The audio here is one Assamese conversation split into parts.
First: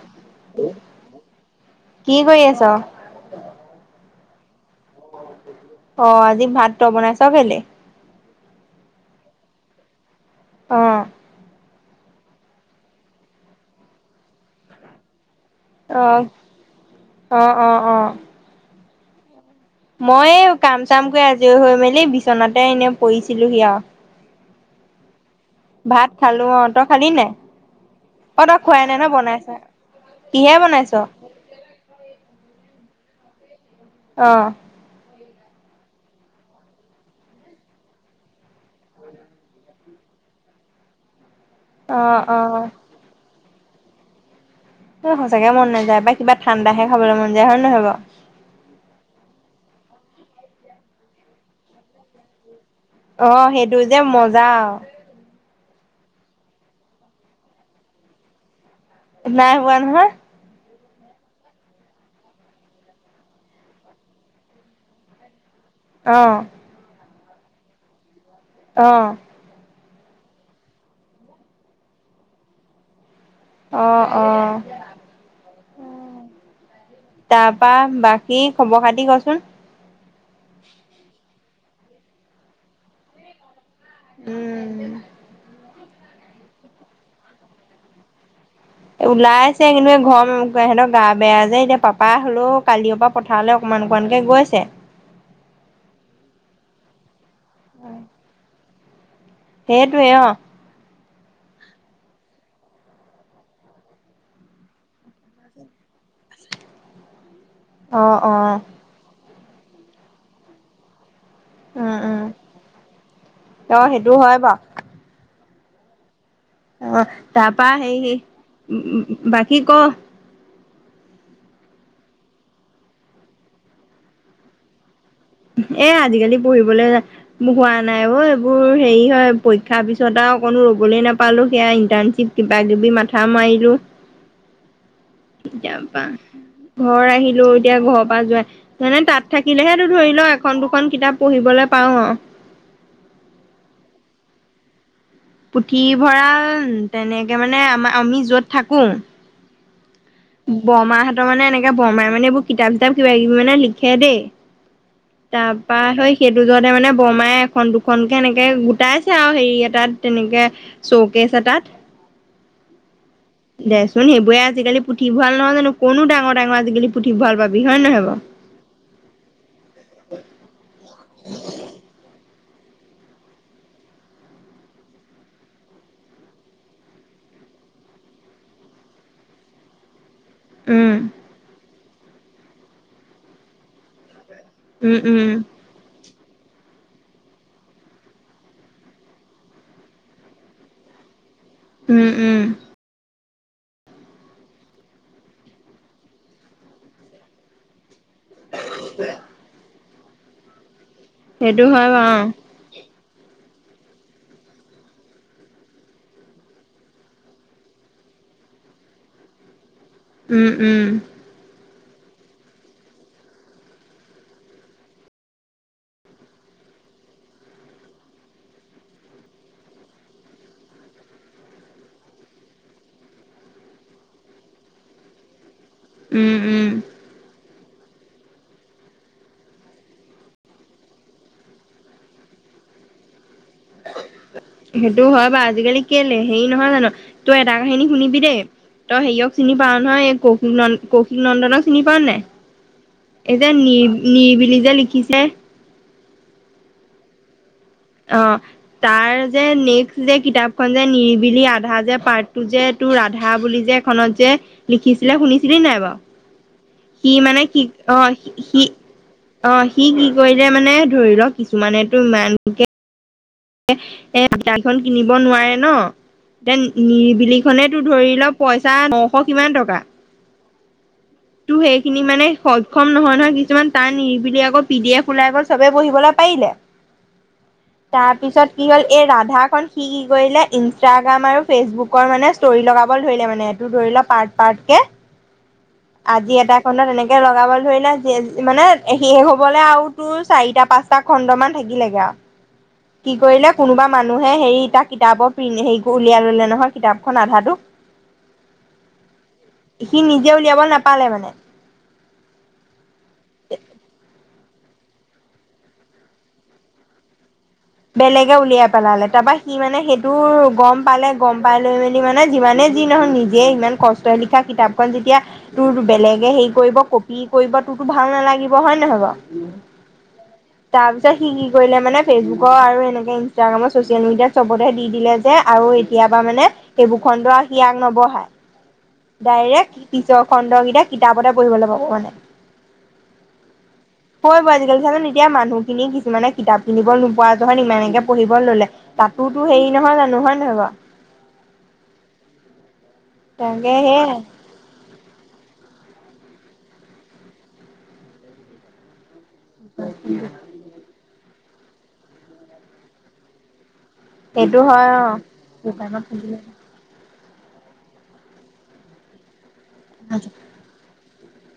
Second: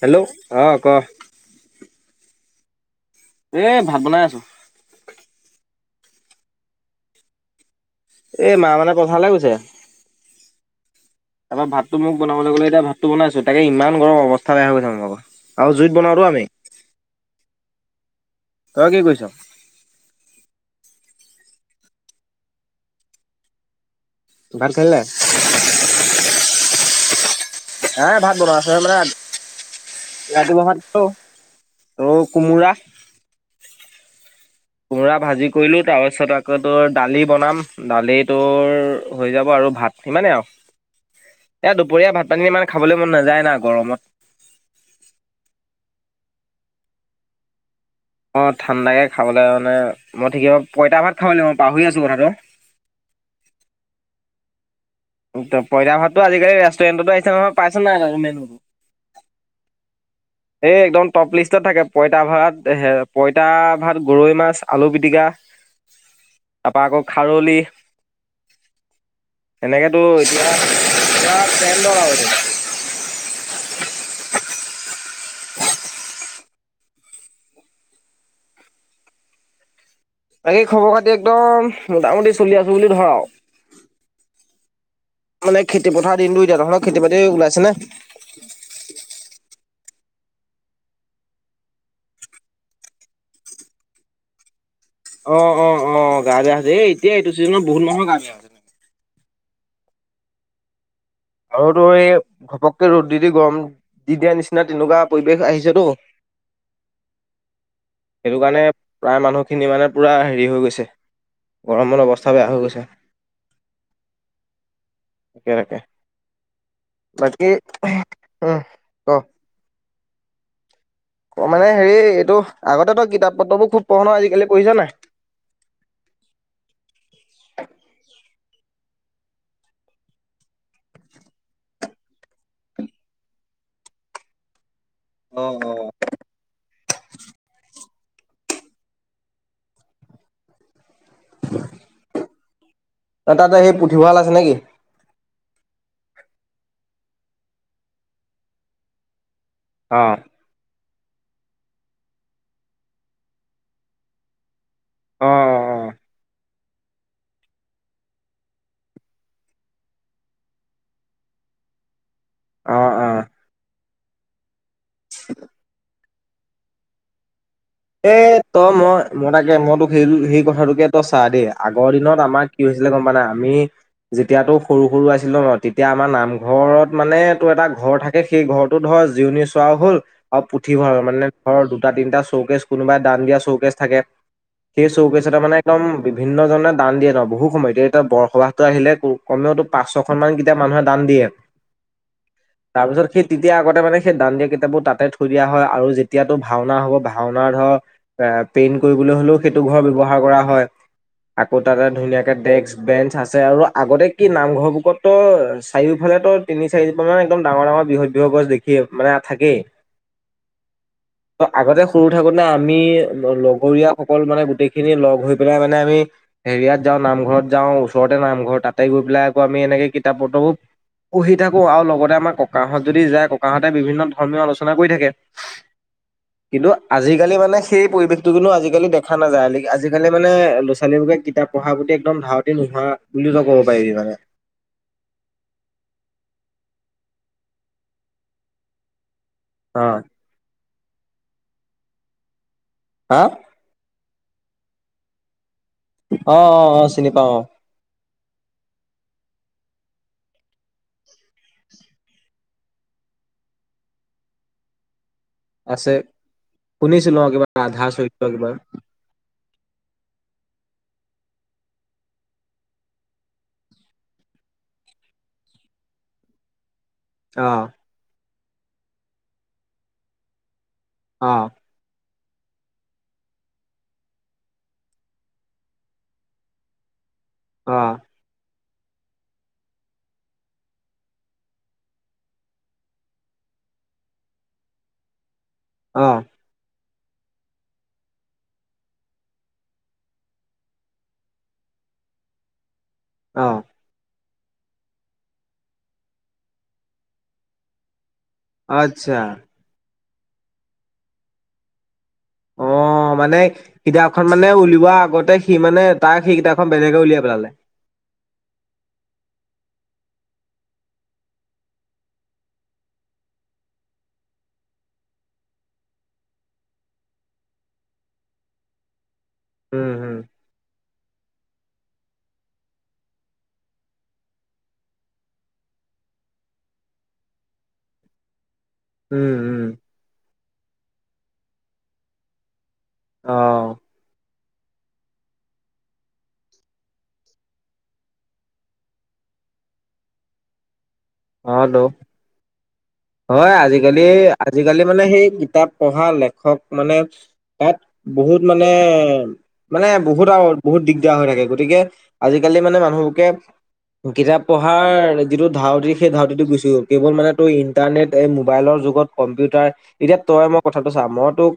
হেল্ল' অ' ক। কি কৰি আছ। এ ভাত বনাই আছো। অ', আজি ভাত তই বনাইচ কেলে? এ মা মানে পথাৰলে গৈছে। অহ ', তাৰপৰা ভাতটো মোক বনাবলৈ গ'লে এতিয়াাতটো বনাইছো তাকে ইমান গৰৱ অৱস্থা বে হৈ গৈছে মোৰ আকৌ আৰু জুইত অ বনাওঁতো আমি। অ অ অ', তই কি কৰিছ? মই কাম চাম কৰি আজি হৈ মেলি বিচনাতে এনে পৰিছিলোহি আও। ভাত খালি নে নাই? ভাত খালো অ, তই খালি নে নাই। নাই ভাত অ বনোৱা তই আছে খোৱাই নাই ন মানে বনাইছ? কিহে ৰাতিপুৱা বনাইছ? ভাত তো কোমোৰা অ', কোমোৰা ভাজি কৰিলো তাৰ পিছত আকৌ তোৰ দালি বনাম দালি তোৰ হৈ যাব আৰু। আৰু ভাত সিমানেই আৰু [inaudible] এয়া দুপৰীয়া ভাত অ পানী ইমান খাবলৈ মন নাযায় না গৰমত। সচাকে মন নযায় বা কিবা ঠাণ্ডাহে খাবলৈ মন যায় হয় নহয় বাৰু। অ, ঠাণ্ডাকৈ খাবলৈ মানে মই ঠিকে পইতা ভাত খাব লাগ মই পাহৰি আছো কথাটো অ', সেইটো যে মজা আও। পইতা ভাতটো আজিকালি ৰেষ্টুৰেণ্টতো আহিছে নহয় পাইছোন নাই আৰু মেনুটো। নাই হোৱা নহয়। এই একদম টপ লিষ্টত থাকে পঁইতা ভাত পইতা ভাত গৰৈ মাছ আলু পিটিকা। অ', তাৰপৰা আকৌ খাৰলি। অ', তেনেকেতো এতিয়াটো অ', অ', তাৰপা বাকী খবৰ খাতি কচোন? বাকেই খবৰ খাতি একদম মোটামুটি চলি আছো বুলি ধৰ আও। উম', মানে খেতি পথাৰ দিনটো এতিয়া ধৰক খেতি বাতি ওলাইছে নে? ওলাই- কিন্তু ঘৰৰ ওম সিহঁতৰ গা বেয়া যে এতিয়া পাপা হলেও কালিৰ পৰা পথাৰলৈ অকমান অকণমানকে গৈছে। অ', অ ', অ ', গা বেয়া আ হৈছে এই এতিয়া এইটো চিজনত বহুত মানুহৰ গা বেয়াা হৈছে তেনেকে। সেইটোৱে অ', আৰুতো এই ঘপককে ৰ'দ দি দি গৰম দিয়া-দিয়াৰ নিচিনা তেনেকুৱা পৰিৱেশ আহিছেতো। [unintelligible] অ অ সেইটো কাৰণে প্ৰায় মানুহখিনি মানে পুৰা হেৰি হৈ গৈছে। উম গৰমৰ উম অৱস্থা বেয়া হৈ গৈছে অ সেইটো হয় বাৰু তাকে-তাকে। অ, তাৰপা সেই উম উ বাকী ক? অ', মানে হেৰি এইটো আগতে তই কিতাপ পত্ৰবোৰ খুব পঢ় নহয় আজিকালি পঢ়িছা নাই? এ আজিকালি পঢ়িবলৈ হোৱা নাই অ, এইবোৰ, হেৰি হয় পৰীক্ষাৰ পিছত আৰু অকণো ৰ'বলৈ নাপালো সেয়া ইন্টাৰ্ণশ্বিপ কিবা কিবি মাথা মাৰিলো। অ সিকাপা [unintelligible] ঘৰ আহিলো এতিয়া ঘৰৰ পৰা যাই মানে তাত থাকিলেহেো ধৰি ল এখন দুখন কিতাপ পঢ়িবলৈ পাওঁ আও। তাতে সেই পুথিভঁৰাল আছে নেকি? পুথিভঁৰাল তেনেকে মানে আমাৰ আমি যত থাকোঙ। অ বৰমাহঁতৰ মানে এনেক বৰমাই মানে এইবোৰ কিতাপ কিতাপ কিবা কিবি মানে লিখে দেই অ তাৰপা অ হেই সেইটো যতে মানে বৰমাই এখন দুখনকে এনেকে গোটাইছে আৰু হেৰি এটাত তেনেকে চৌকছে এটাত। [unintelligible] অ', অ', দে চোন সেইবোৰে আজিকালি পুথিভঁৰাল নহয় জানো কৰনো ডাঙৰ-ডাঙৰ আজিকালি পুথিভঁৰাল ভাল পাবি। হয় নহয় এ বাৰু তই মই-মই তাকে মই তোক সেই-সেই কথাটোকে তই চা দেই আগৰ দিনত আমাক কি হৈছিলে গম প না আমি যেতিয়াাতটো সৰু সৰু আছিলো ন তেতিয়া আমাৰ নামঘৰত মানে ত এটা ঘৰ থাকে সেই ঘৰটো ধৰ জিৰণি চোৱাও হল। অ উম পুথিভঁৰাল মানে ধৰ দুটা তিনিটা শৌকেছ কোনোবাই দান দিয়া শৌকছ থাকে। সেই উম উম চৈকেচতমানে মানে একদম বিভিন্নজনে দান দিয়ে ন বহু সময় এ এতিয়া বৰসবাহটো আহিলে কমেওতো পাঁচ ছখনমান কিতাপ মানুহে দান দিয়ে। উম 'উম'। তাৰপিছত সেই তেতিয়া আগতে মানে সেই দাণ্ দিয়া কিতাপ বোৰ তাতে থৈ দিয়া হয় আৰু যেতিয়াতো ভাওনা হ'ব ভাওনাৰ ধৰ এ পেইন কৰিবলৈ হ'লেও সেইটো ঘৰ ব্যৱহাৰ কৰা হয় আকৌ সেইটো তাতে হয় বাৰু ধুনীয়াকে ডেক্ক-বেঞ্চ, আছে আৰু আগতে কি নামঘৰ বুকত তো চাৰিওফালে তো তিনি চাৰিান মান একদম ডাঙৰ ডাঙৰ বিহত দু গছ দেখি মানে থাকেই উম' উম'। আগতে সৰু থাকোতে আমি লগৰীয়া সকল মানে গোটেই খিনি লগ হৈ পেলাই মানে আমি হেৰিয়াত যাম। নামঘৰত যাওঁ ওচৰতে নামঘৰ তাতে গৈ পেল আকৌ আমি এনেকে কিতাপ পতবো পহি থাকোঁ আৰু লগতে আমাৰ ককাহঁত যদি যায় ককাহঁতে বিভিন্ন ধৰ্মীয় আলোচনা কৰি থাকে উম কিন্তু উম আজিকালি মানে সেই পৰিৱেশতটো কিন্তু আজিকালি দেখা নাযায়, আজিকালি মানে ল'ৰা ছোৱালীক বোৰকে কিতাপ পঢ়াৰ প্ৰতি একদম ধাউতি নোহোৱা বুলি তই ক'ব পাৰিবি মানে সেইটো হয় বাাৰ, আজিকালি কেলে হেৰি নহয় জানো তই এটা কাহিনী শুনিবি দেই, তই সেয়ক চিনি পাও অ নহয়, এই ক কৌশিক নন্দনক চিনি পোৱা নাই? হা এই যে নি নিবিলি যে লিখিছে। অ অ অ চিনি পাও অ অ' তাৰ যে নেক্সট যে কিতাপখন যে নিৰিবিলি আধা যে, পাৰ্টটো যে তোৰ ৰাধা বুলি যে এখনত যে লিখিছিলে। শুনিছিলি নাই আছে বাৰু? সি শুনিছিলো অ মানে, কিবা কি ৰাধা অ' চৰিত্ৰ কিবা সি অ সি কি কৰিলে মানে ধৰি লওক কিছুমানেতো ইমানকে এ এ দাইখনন কিনিব নোৱাৰে ন এয়া নিৰিবিলি অ খনেতো ধৰি লওক পইচা নশ কিমান টকা। অ তো সেইখিনি মানে সক্ষম নহয় নহয় কিছুমান টান নিবিলি আকৌ পি ডি এফ ওলাই গ'ল চবে পঢ়িবলৈ পাৰিলে। অ তাৰপিছত কি হ'ল এই ৰাধাখন সি কি কৰিলে, ইনষ্টাগ্ৰাম আৰু ফেচবুকৰ মানে ষ্টৰি লগাব ধৰিলে মানে ধৰি ল পাৰ্ট পাৰ্টকে, অ আজি এটা খত এনেকে লগাব ধৰিলো মানে শেষ হ'বলৈ আৰু তোৰ চাৰিটা পাঁচটা খণ্ডমান থাকিল লেগে আওঁ কি অ কৰিলো কোনোবা মানুহ হে হেৰি তাৰ কিতাপৰ প্ৰি হেৰি উলিয়াই ললে নহয়, কিতাপখন আধাটো। আচ্ছা। সি নিজে উলিয়াব নাপালে মানে? অ মানে কিতাপখন মানে উলিওৱা আগতে সি মানে তাৰ সেই কেইটা খন বেলেগে উলিয়াই পেলালে বেলেগে উলিয়াই পেলালে, তাৰপা সি মানে সেইটো গম পালে, গম পাই লৈ মেলি মানে যিমানে যি নহয় নিজে ইমান কষ্ট লিখা কিতাপখন যেতিয়া, তোৰ বেলেগে হেৰি কৰিব, কপি কৰিব তোৰো ভাল নালাগিব হয় নহয় বাৰু। উম হম। তাৰপিছত সি কি কৰিলে মানে ফেচবুকৰ আৰু এনেকে ইনষ্টাগ্ৰামৰ চচিয়েল মিডিয়াত চবতেহ দি দিলে যে আৰু এতিয় পৰাা মানে সেইবোৰ খণ্ড আৰু সি আগ নবঢ়াই উম উম ডাইৰেক্ট পিছ খণ্ডকেইটা কিতাপতে পঢ়িবলৈ পাব মানে। অ'হ। ক [unintelligible] আজিকালি চোন এতিয়া মানুহখিনি কিছুমানে কিতাপ কিনিব নোপোৱা যহত ইমানেকে পঢ়িব ললে, তাতো তো হেৰি নহয় জানো, হয় নহয় বাও? অ হেল্ল' হয় তাকে আজিকালি আজিকালি মানে সেই কিতাপ পঢ়া লেখক মানে তাত বহুত মানে মানে সেই বহুত আৰু বহুত দিগদাৰ হৈ থাকে গতিকে আজিকালি মানে মানুহবোকে কিতাপ সেইটো হয় পঢ়াৰ অ যিটো ধাউতি সেই ধাউতিটো গুছি গল, কেৱল মানে তো ইণ্টাৰনেট এই মোবাইলৰ যুগত কম্পিউটাৰ এতিয়া তই মই কথাটো চা, মইতোক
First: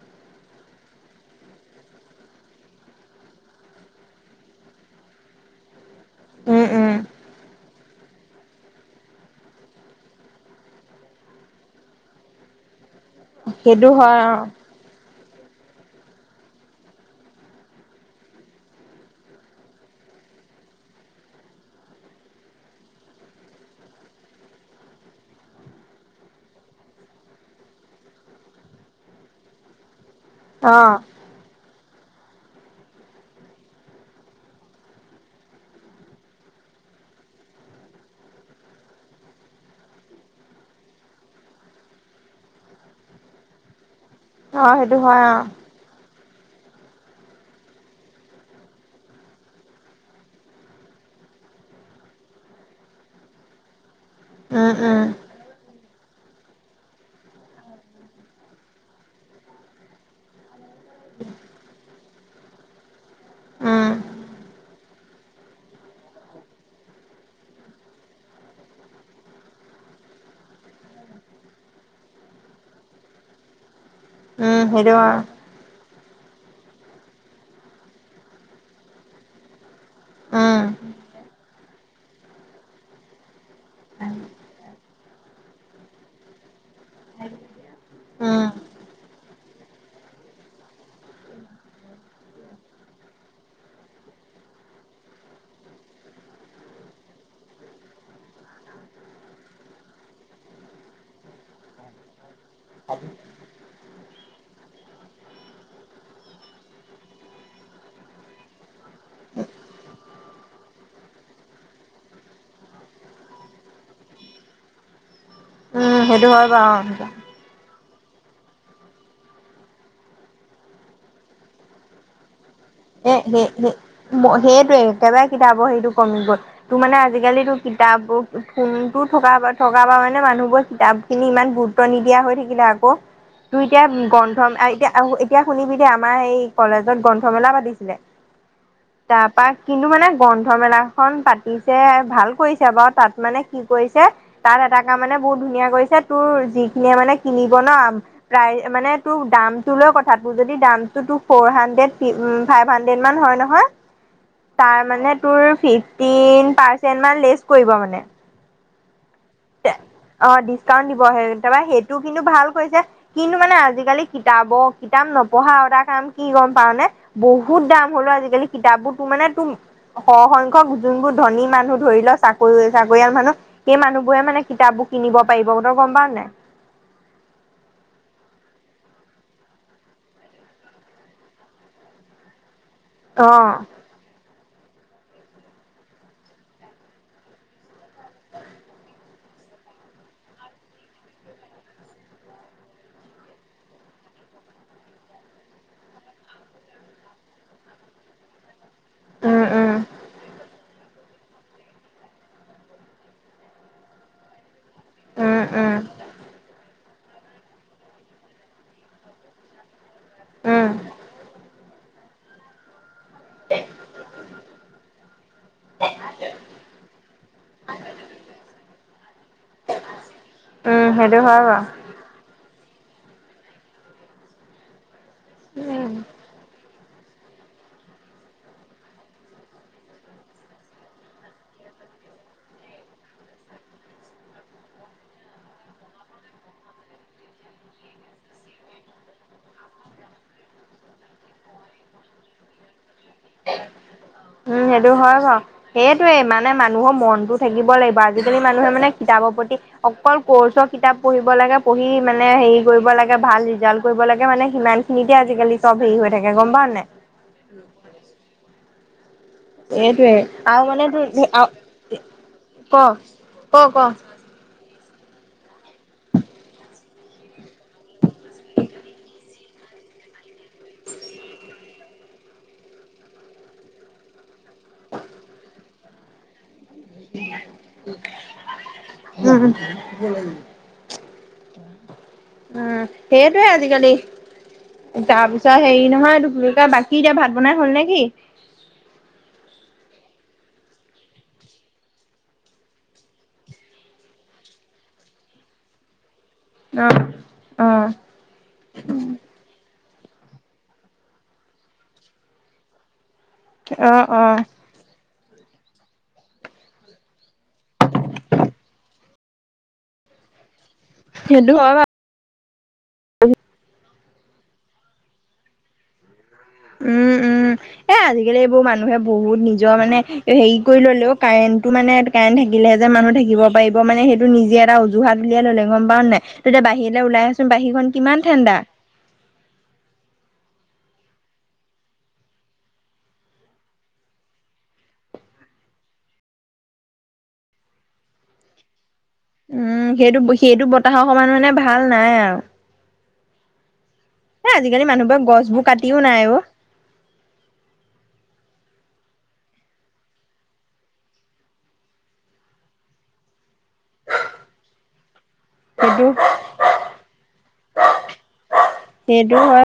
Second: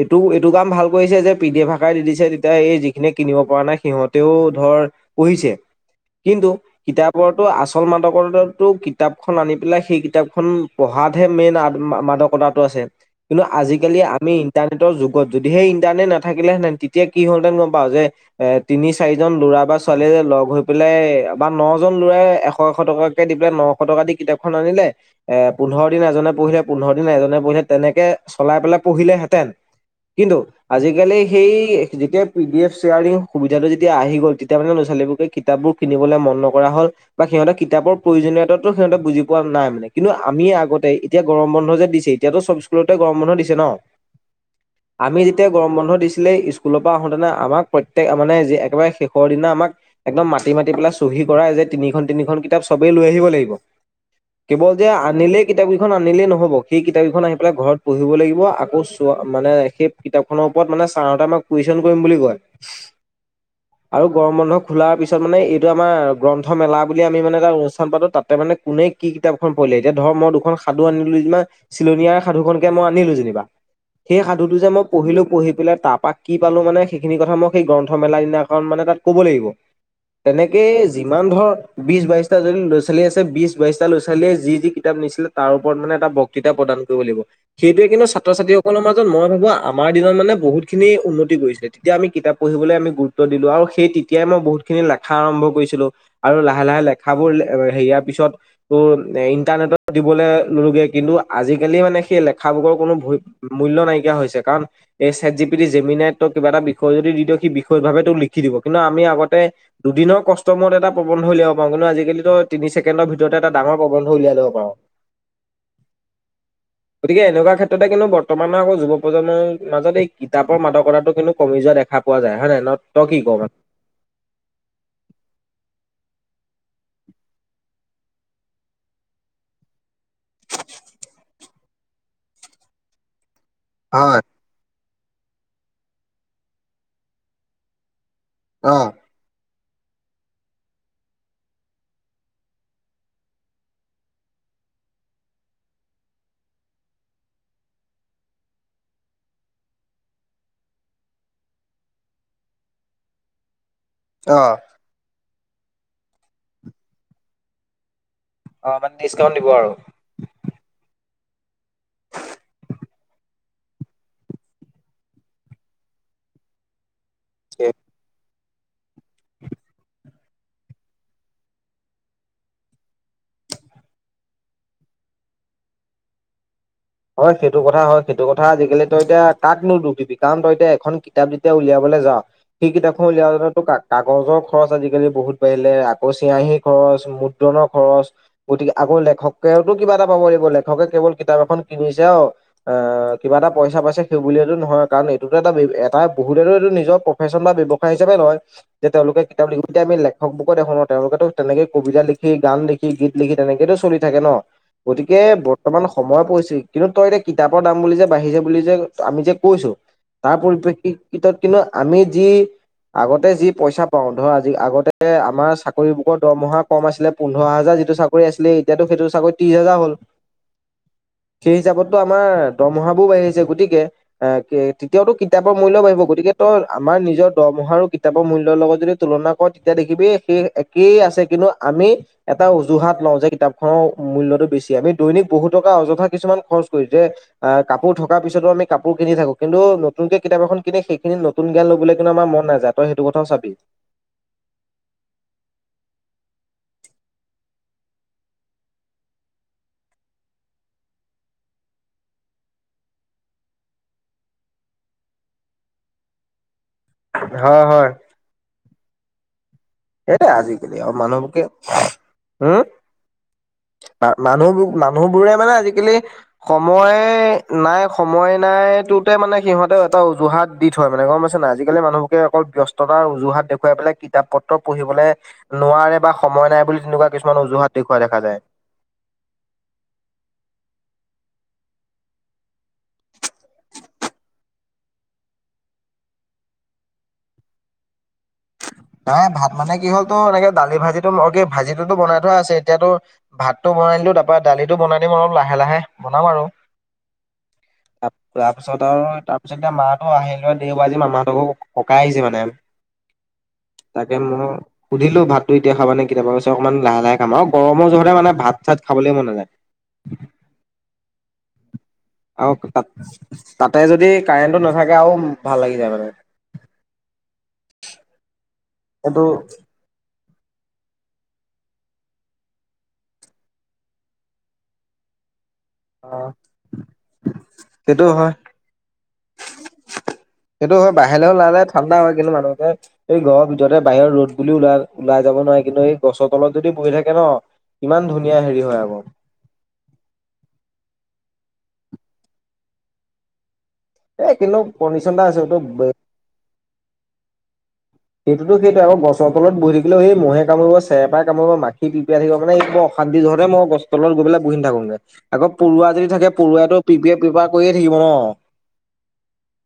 এইটো এইটো কাম ভাল কৰিছে যে, ‌পি ডি এফ শাষাই দি দিছে, তেতিয়া এই যিখিনি কিনিব পৰা নাই সিহঁতেও ধৰ পঢ়িছে কিন্তু উম উম কিতাপৰতো আচল মাদকতো কিতাপখন আনি পেলাই সেই কিতাপ পঢ়াতহে মেইন মাদকতাটো আছে, কিন্তু সেইটো আজালি হয় আমি অ ইন্টাৰনেটৰ যদি সেই ইণ্টাৰনেট নাথাকিলেতেন তেতিয়া কি হ'লহেতেন গম পাও, যে তিনি চাৰিজন ল'ৰা বা ছোৱালী লগ হৈ পেলাই, বা ন জন লৰা এশ এশ টকাকে দি পেলাই নশ টকা দি কিতাপখন আনিলে এ পোন্ধৰ দিন এজনে পঢ়িলে পোন্ধৰ দিন এজনে পঢ়িলে তেনেকে চলাই পেলাই পঢ়িলেহেঁতেন কিন্তু অ আজিকালি সেই যেতিয়া পি ডি এফ শ্বেয়াৰিং সুবিধাটোতিয়া আহি গ'ল, তেতিয়া মানে ল'ৰা ছালীবকে কিতাপবোৰ কিনিবলৈ মন নৰা হ'ল বা সিহঁতে কিতাপৰ প্ৰয়োজনীয়তাতো সিহঁতে বুজি পোৱা নাই মানে। কিন্তু আমিয়ে আগতে এতিয়া গৰম বন্ধ যে দিছে, এতিয়াতো চব স্কুলতে গৰম বন্ধ দিছে ন। অ সেইটো আমি হয় অ যেতিয়া গৰম বন্ধ দিছো। আছিলে স্কুলৰ পৰা আহোতেনে আমাক প্ৰত্যেক মানে একেবাৰে শেষৰ দিনা আমাক একদম মাতি মাতি পেলাই চহী হেৰি কৰা যে তিনিখন, তিনিখন কিতাপ চবেই লৈ আহিব লাগিব। [inaudible] কেৱল যে উম আনিলে কিতাপ সেইখন আনিলে নহ'ব সেই কিতাপ কেইখন আনি পেলাই ঘৰত পঢ়িব লাগিব আকৌ ছ মানে সেই কিতাপখনৰ কত মানে ছাৰ হতে আমাক কোৱেইছন কৰিম বুলি কয় উম আৰু গৰম বন্ধ খোলাৰ পিছত পিছত মানে এইটো আমাৰ গ্ৰন্থ মেলা বুলি আমি মানে এটা অনুষ্ঠান পাতো তাতে মানে কোনে কি কিতাপ খন পৰিলে এতিয়া ধৰ মই দুখন সাধু আনিলো। যেনিবা চিলনিয়াৰ সাধুখনকে মই আনিলো যেনিবা। সেই সাধুটো উম যে মই সেইটো হয় পঢ়িলো পঢ়ি পেলাই। তাৰাপাক কি পালো মানে সেইখিনি কথা মই সেই গ্ৰন্থমেলা দিনাখন মানে তাত ক'ব লাগিব। উম তেনেকেই যিমান ধৰ বিশ বাইশটা যদি ল'ৰা-ছোৱালী আছে, বিশ বাইশটা লৈ ছোৱাল ছোৱালীয়ে যি যি কিতাপ নিছিলে তাৰ ওপৰত মানে এটা বক্তৃতা প্ৰদান কৰিব লাগিব, সেইটোয়ে কিন্তু ছাত্ৰ উম ছাত্ৰীসকলৰ মাজত মই ভাবো আ আমাৰ দিনত মানে বহুত খিনি উন্নতি কৰিছিলে, তেতিয়া আমি কিতাপ পঢ়িবলৈ আমি গুৰুত্ব দিলোঁ আৰু সেই তেতিয়াই মই বহুত খিনি লেখা আৰম্ভ কৰিছিলো আৰু লাহে লাহে লেখাবোৰ হেৰিয়াৰ পিছত ইণ্টাৰনেটত দিবলে নলোগে কিন্তু আজিকালি মানে সেই খাব বুকৰ কোনো মূল্য নাই। এয়া হৈছে কাৰণ এই চেটজিপিটি জেমিনে তোক কিবা এটা বিষয় যদি দি দিয়ক সি বিষয় ভাবে তোক লিখি দিব। কিন্তু আমি আগতে দুদিনৰ কষ্ট মূৰত এটা প্ৰবন্ধ উলাব পাৰো, কিন্তু আজিকালিতো তিনি ছেকেণ্ডৰ ভিতৰতে এটা ডাঙৰ প্ৰবন্ধ উলিয়াই লব পাৰো। উ'ম সেইটো হয় বাৰু। গতিকে এনেকুৱা কিন্তু ক্ষেত্ৰতে বৰ্তমানৰ আকৌ যুৱ প্ৰজন্মৰ মাজত এই কিতাপৰ মাদকতাটো কিন্তু কমি যোৱা দেখা পোৱা যায়। হয় নাই ন তই এ! কি ক সেই, মানে? সেই, মই সেইটোৱে একেবাৰে কিতাপৰ হেৰিটো কমি গ'ল। তোৰ মানে আজিকালি তোৰ কিতাপবোৰ ফোনতো থকা থকাৰ পৰা মানে মানুহ বোৰ কিতাপখিনি ইমান গু গুৰুত্ব নিদিয়া হৈ থাকিলে আকৌ। তই এতিয়া হয় গ্ৰন্থম এতিয়া, এতিয়া শুনিবি দে আমাৰ সেই কলেজত গ্ৰন্থমেলা পাতিছিলে। অ তাৰ পা। কিন্তু মানে গ্ৰন্থ মেলা খন পাতিছে ভাল কৰিছে। বাৰু তাত মানে কি কৰিছে? তাৰ এটা কাম মানে বহুত ধুনীয়া কৰিছে, তোৰ যিখিনিয়ে মানে কিনিব ন প্ৰায় মানে তোৰ দাম তোৰ লগত কথা তোৰ যদি দামটো তোক ফৰ হানড্ৰেদ। [unintelligible] ফাইভহুন্দ্ৰেড মান হয় নহয় অ তাৰ মানে। তোৰ ফিফটিন পাৰ্চেণ্ট মান লেছ কৰিব মানে। অ মানে ডিছকাউণ্ট দিব আৰু। অ', ডিচকাউণ্ট দিব আহে। তাৰবা সেইটো কিন্তু ভাল কৈছে, কিন্তু মানে আজিকালি কিতাপৰ কিতাপ নপঢ়া আৰু এটা কাম কি? গম পাওঁ নে বহুত দাম হলোঁ আজিকালি। কিতাপবোৰ তোৰ মানে তো সসংখক যোনবোৰ ধনী মানুহ ধৰি ল চাকৰি চাকৰিয়াল মানুহ সেই মানুহবোৰে মানে কিতাপবোৰ কিনিব পাৰিব তই গম পাও নে নাই। হয়, সেইটো কথা হয় সেইটো কথা আজিকালি তই এতিয়া কাকনো দোষ দিবি, কাৰণ তই এতিয়া এখন কিতাপ যেতিয়া উলিয়াব। [unintelligible] সেই কিতাপখন অ উলিয়াবলে তোৰ কাগজৰ খ খৰচ আজিকালি বহুত বাঢ়িলে আকৌ চিয়াহী খৰচ মুদ্ৰণৰ খৰচ গতিকে আকৌ লেখকে তইতো কিবা এটা পাব লিব লেখকে কেৱল কিতাপ এখন - কিনিছে অ', অ' কিবা এটা পইচা পাইছে সেই বুলিয়েটো নহয়, কাৰণ এইটোতো এটা এটা বহুতেটো এইটো নিজৰ প্ৰফেশন বা ব্যৱসায় হিচাপে লয়, যে তেওঁলোকে উম কিতাপ উম লিখোতে আমি লেখক বুকত এখনত তেওঁলোকেতো তেনেকে কবিতা লিখি, গান লিখি, গীত লিখি তেনেকেতো চলি থাকে ন। গতিকে উম উম বৰ্তমান সময় পৰিছে। কিন্তু তই এতিয়া কিতাপৰ দাম বুলি যে বাঢ়িছে বুলি যে আমি যে কৈছো। তাৰ উম পৰিপ্ৰেক্ষিতত কিন্তু আমি যি আগতে যি পইচা পাওঁ ধৰ আজি আগতে আমাৰ চাকৰি বোকৰ দৰমহা কম আছিলে পোন্ধৰ হাজাৰ যিটো চাকৰি আছিলে এতিয়াটো সেইটো চাকৰি ত্ৰিছ হাজাৰ হ'ল। উম সেটো [unintelligible] সেই হিচাপততো আমাৰ দৰমহা বোৰ বাঢ়ি আছে গতিকে এ এতিয়াও তো কিতাপৰ মূল্যও উম বাঢ়িব গতিকে তো আমাৰ নিজৰ দৰমহা আৰু কিতাপৰ মূল্যৰ লগত যদি তুলনা কৰে তেতিয়া দেখিবি সেই একেই আছে কিন্তু আমি এটা অজুহাত লওঁ যে কিতাপ খনৰ মূল্যটো বেছি আমি দৈনিক বহু টকা অযথা কিছুমান খৰচ কৰি যে কাপোৰ থকাৰ পিছতো আমি কাপোৰ কিনি থাকো কিন্তু নতুনকে কিতাপ এখন কিনি সেইখিনি নতুন জ্ঞান ল'বলৈ কিন্তু আমাৰ মন নাযায় তই সেইটো কথাও চাবি উম সেইটো হয় বাৰু সেইটোয়ে ইমান মানে মানুহৰ মনটো থাকিব লাগিব আজিকালি মানুহে মানে কিতাপৰ প্ৰতি অকল কৰ্চৰ কিতাপ পঢ়িব লাগ পঢ়ি মানে হেৰি কৰিব লাগে ভাল ৰিজাল্ট কৰিব লাগে মানে সিমানখিনিতে আজিকালি চব হেৰি হৈ থাকে গম পোৱা নাই হ হয় এইটোৱে সেই আজিকালি মানে আৰু তোৰ মানুহকে [unintelligible] উম ক ক ক মানুহবোৰ [unintelligible] মানুহ বোৰে মানে আজিকালি সময় নাই সময় নাই টোতে মানে সিহঁতে এটা উজুহাত দি থৈ মানে গম পাইছেনে নাই আজিকালি মানুহবকে অকল ব্যস্ততাৰ অজুহাত দেখুৱাই পেলাই কিতাপ প- পঢ়িবলৈ নোৱাৰে বা সময় নাই বুলি তেনেকুৱা কিছুমান অজুহাত দেখুওৱা দেখা যায় উম উম সেইটোৱে আজিকালি তাৰ পিছত হেৰি নহয় এইটো কি বুলি কয় বাকী এতিয়া ভাত বনাই হল নেকি? নাই ভাত মানে কি হ'ল তোৰ এনেকে দালি ভাজিটো কি ভাজিতো বনাই থোৱা আছে এতিয়াতো ভাতো বনিলো তাৰ পৰা দালিটো বনাই দিম অলপ লাহে লাহে। বনাম আৰু অ অ তাৰপিছত আৰু তাৰপিছত এতিয়া মা অ আহিলো দেও বাৰ আজি মামাহঁতৰ ককাই আহিছে মানে অ তাকে অ ম সুধিলেও ভা ভাতটো এতিয়া খাবা নাকি [unintelligible] অকমান লাহে লাহে খাম আৰু গৰমৰ জোহতে মানে ভাত চাত খাবলেে মন নযায় [inaudible] হেটো হয় [unintelligible] আৰু ত তাতে যদি কাৰেণ্টটো নাথাকে আৰু ভাল লাগি যায় মানে উম উম এ আজিকালি এইবোৰ মানুহে সেইটো বহুত নিজৰ মানে হেৰি কৰি ললেও কাৰেণ্টটো মানে কাৰেণ্ট থাকিলেহে যে মানুহ থাকিব পাৰিব মানে সেইটো নিজে এটা অজুহাত উলিয়াই ললে গম পাও নাই অ' তেতিয়া বাহিৰলৈ ওলাই আছোন বাহীৰখন সেইটো কিমান হয় ঠাণ্ডা সেইটো হয় বাহিৰলৈওলালে ঠাণ্ডা হয় কিন্তু মানুহে এই ঘৰৰ ভৰতে বাহিৰৰ ৰ'দ বুলিও ওলাই ওলাই যাব নোৱাৰি কিন্তু এই গছৰ তলত যদি বহি থাকে ন কিমান ধুনীয়া হেৰি হয় আকৌ উম সেইটো সেইটো বতাহৰ সমান ভাল নাই আৰু এ কিন্তু আজিকালি কণ্ডিচন এটা মানুহবোৰক গছবোৰ আছে কাটিও নাই অ সেইটো সেইটো আকৌ গছৰ তলত বহি থাকিলে সেই মহে কামৰিব চেৰপাই কামুৰিব মাখি পিৰপিৰাই থাকিব মানে অ কান্দি ধৰে মই গছৰ তলত গৈ পেলাই বহি নাথাকুগে। আকৌ পৰুৱা সেইটো যদি থাকে পৰুৱটো পি পি এ প্ৰি পা কৰিয়ে থাকিব ন সেইটো হয়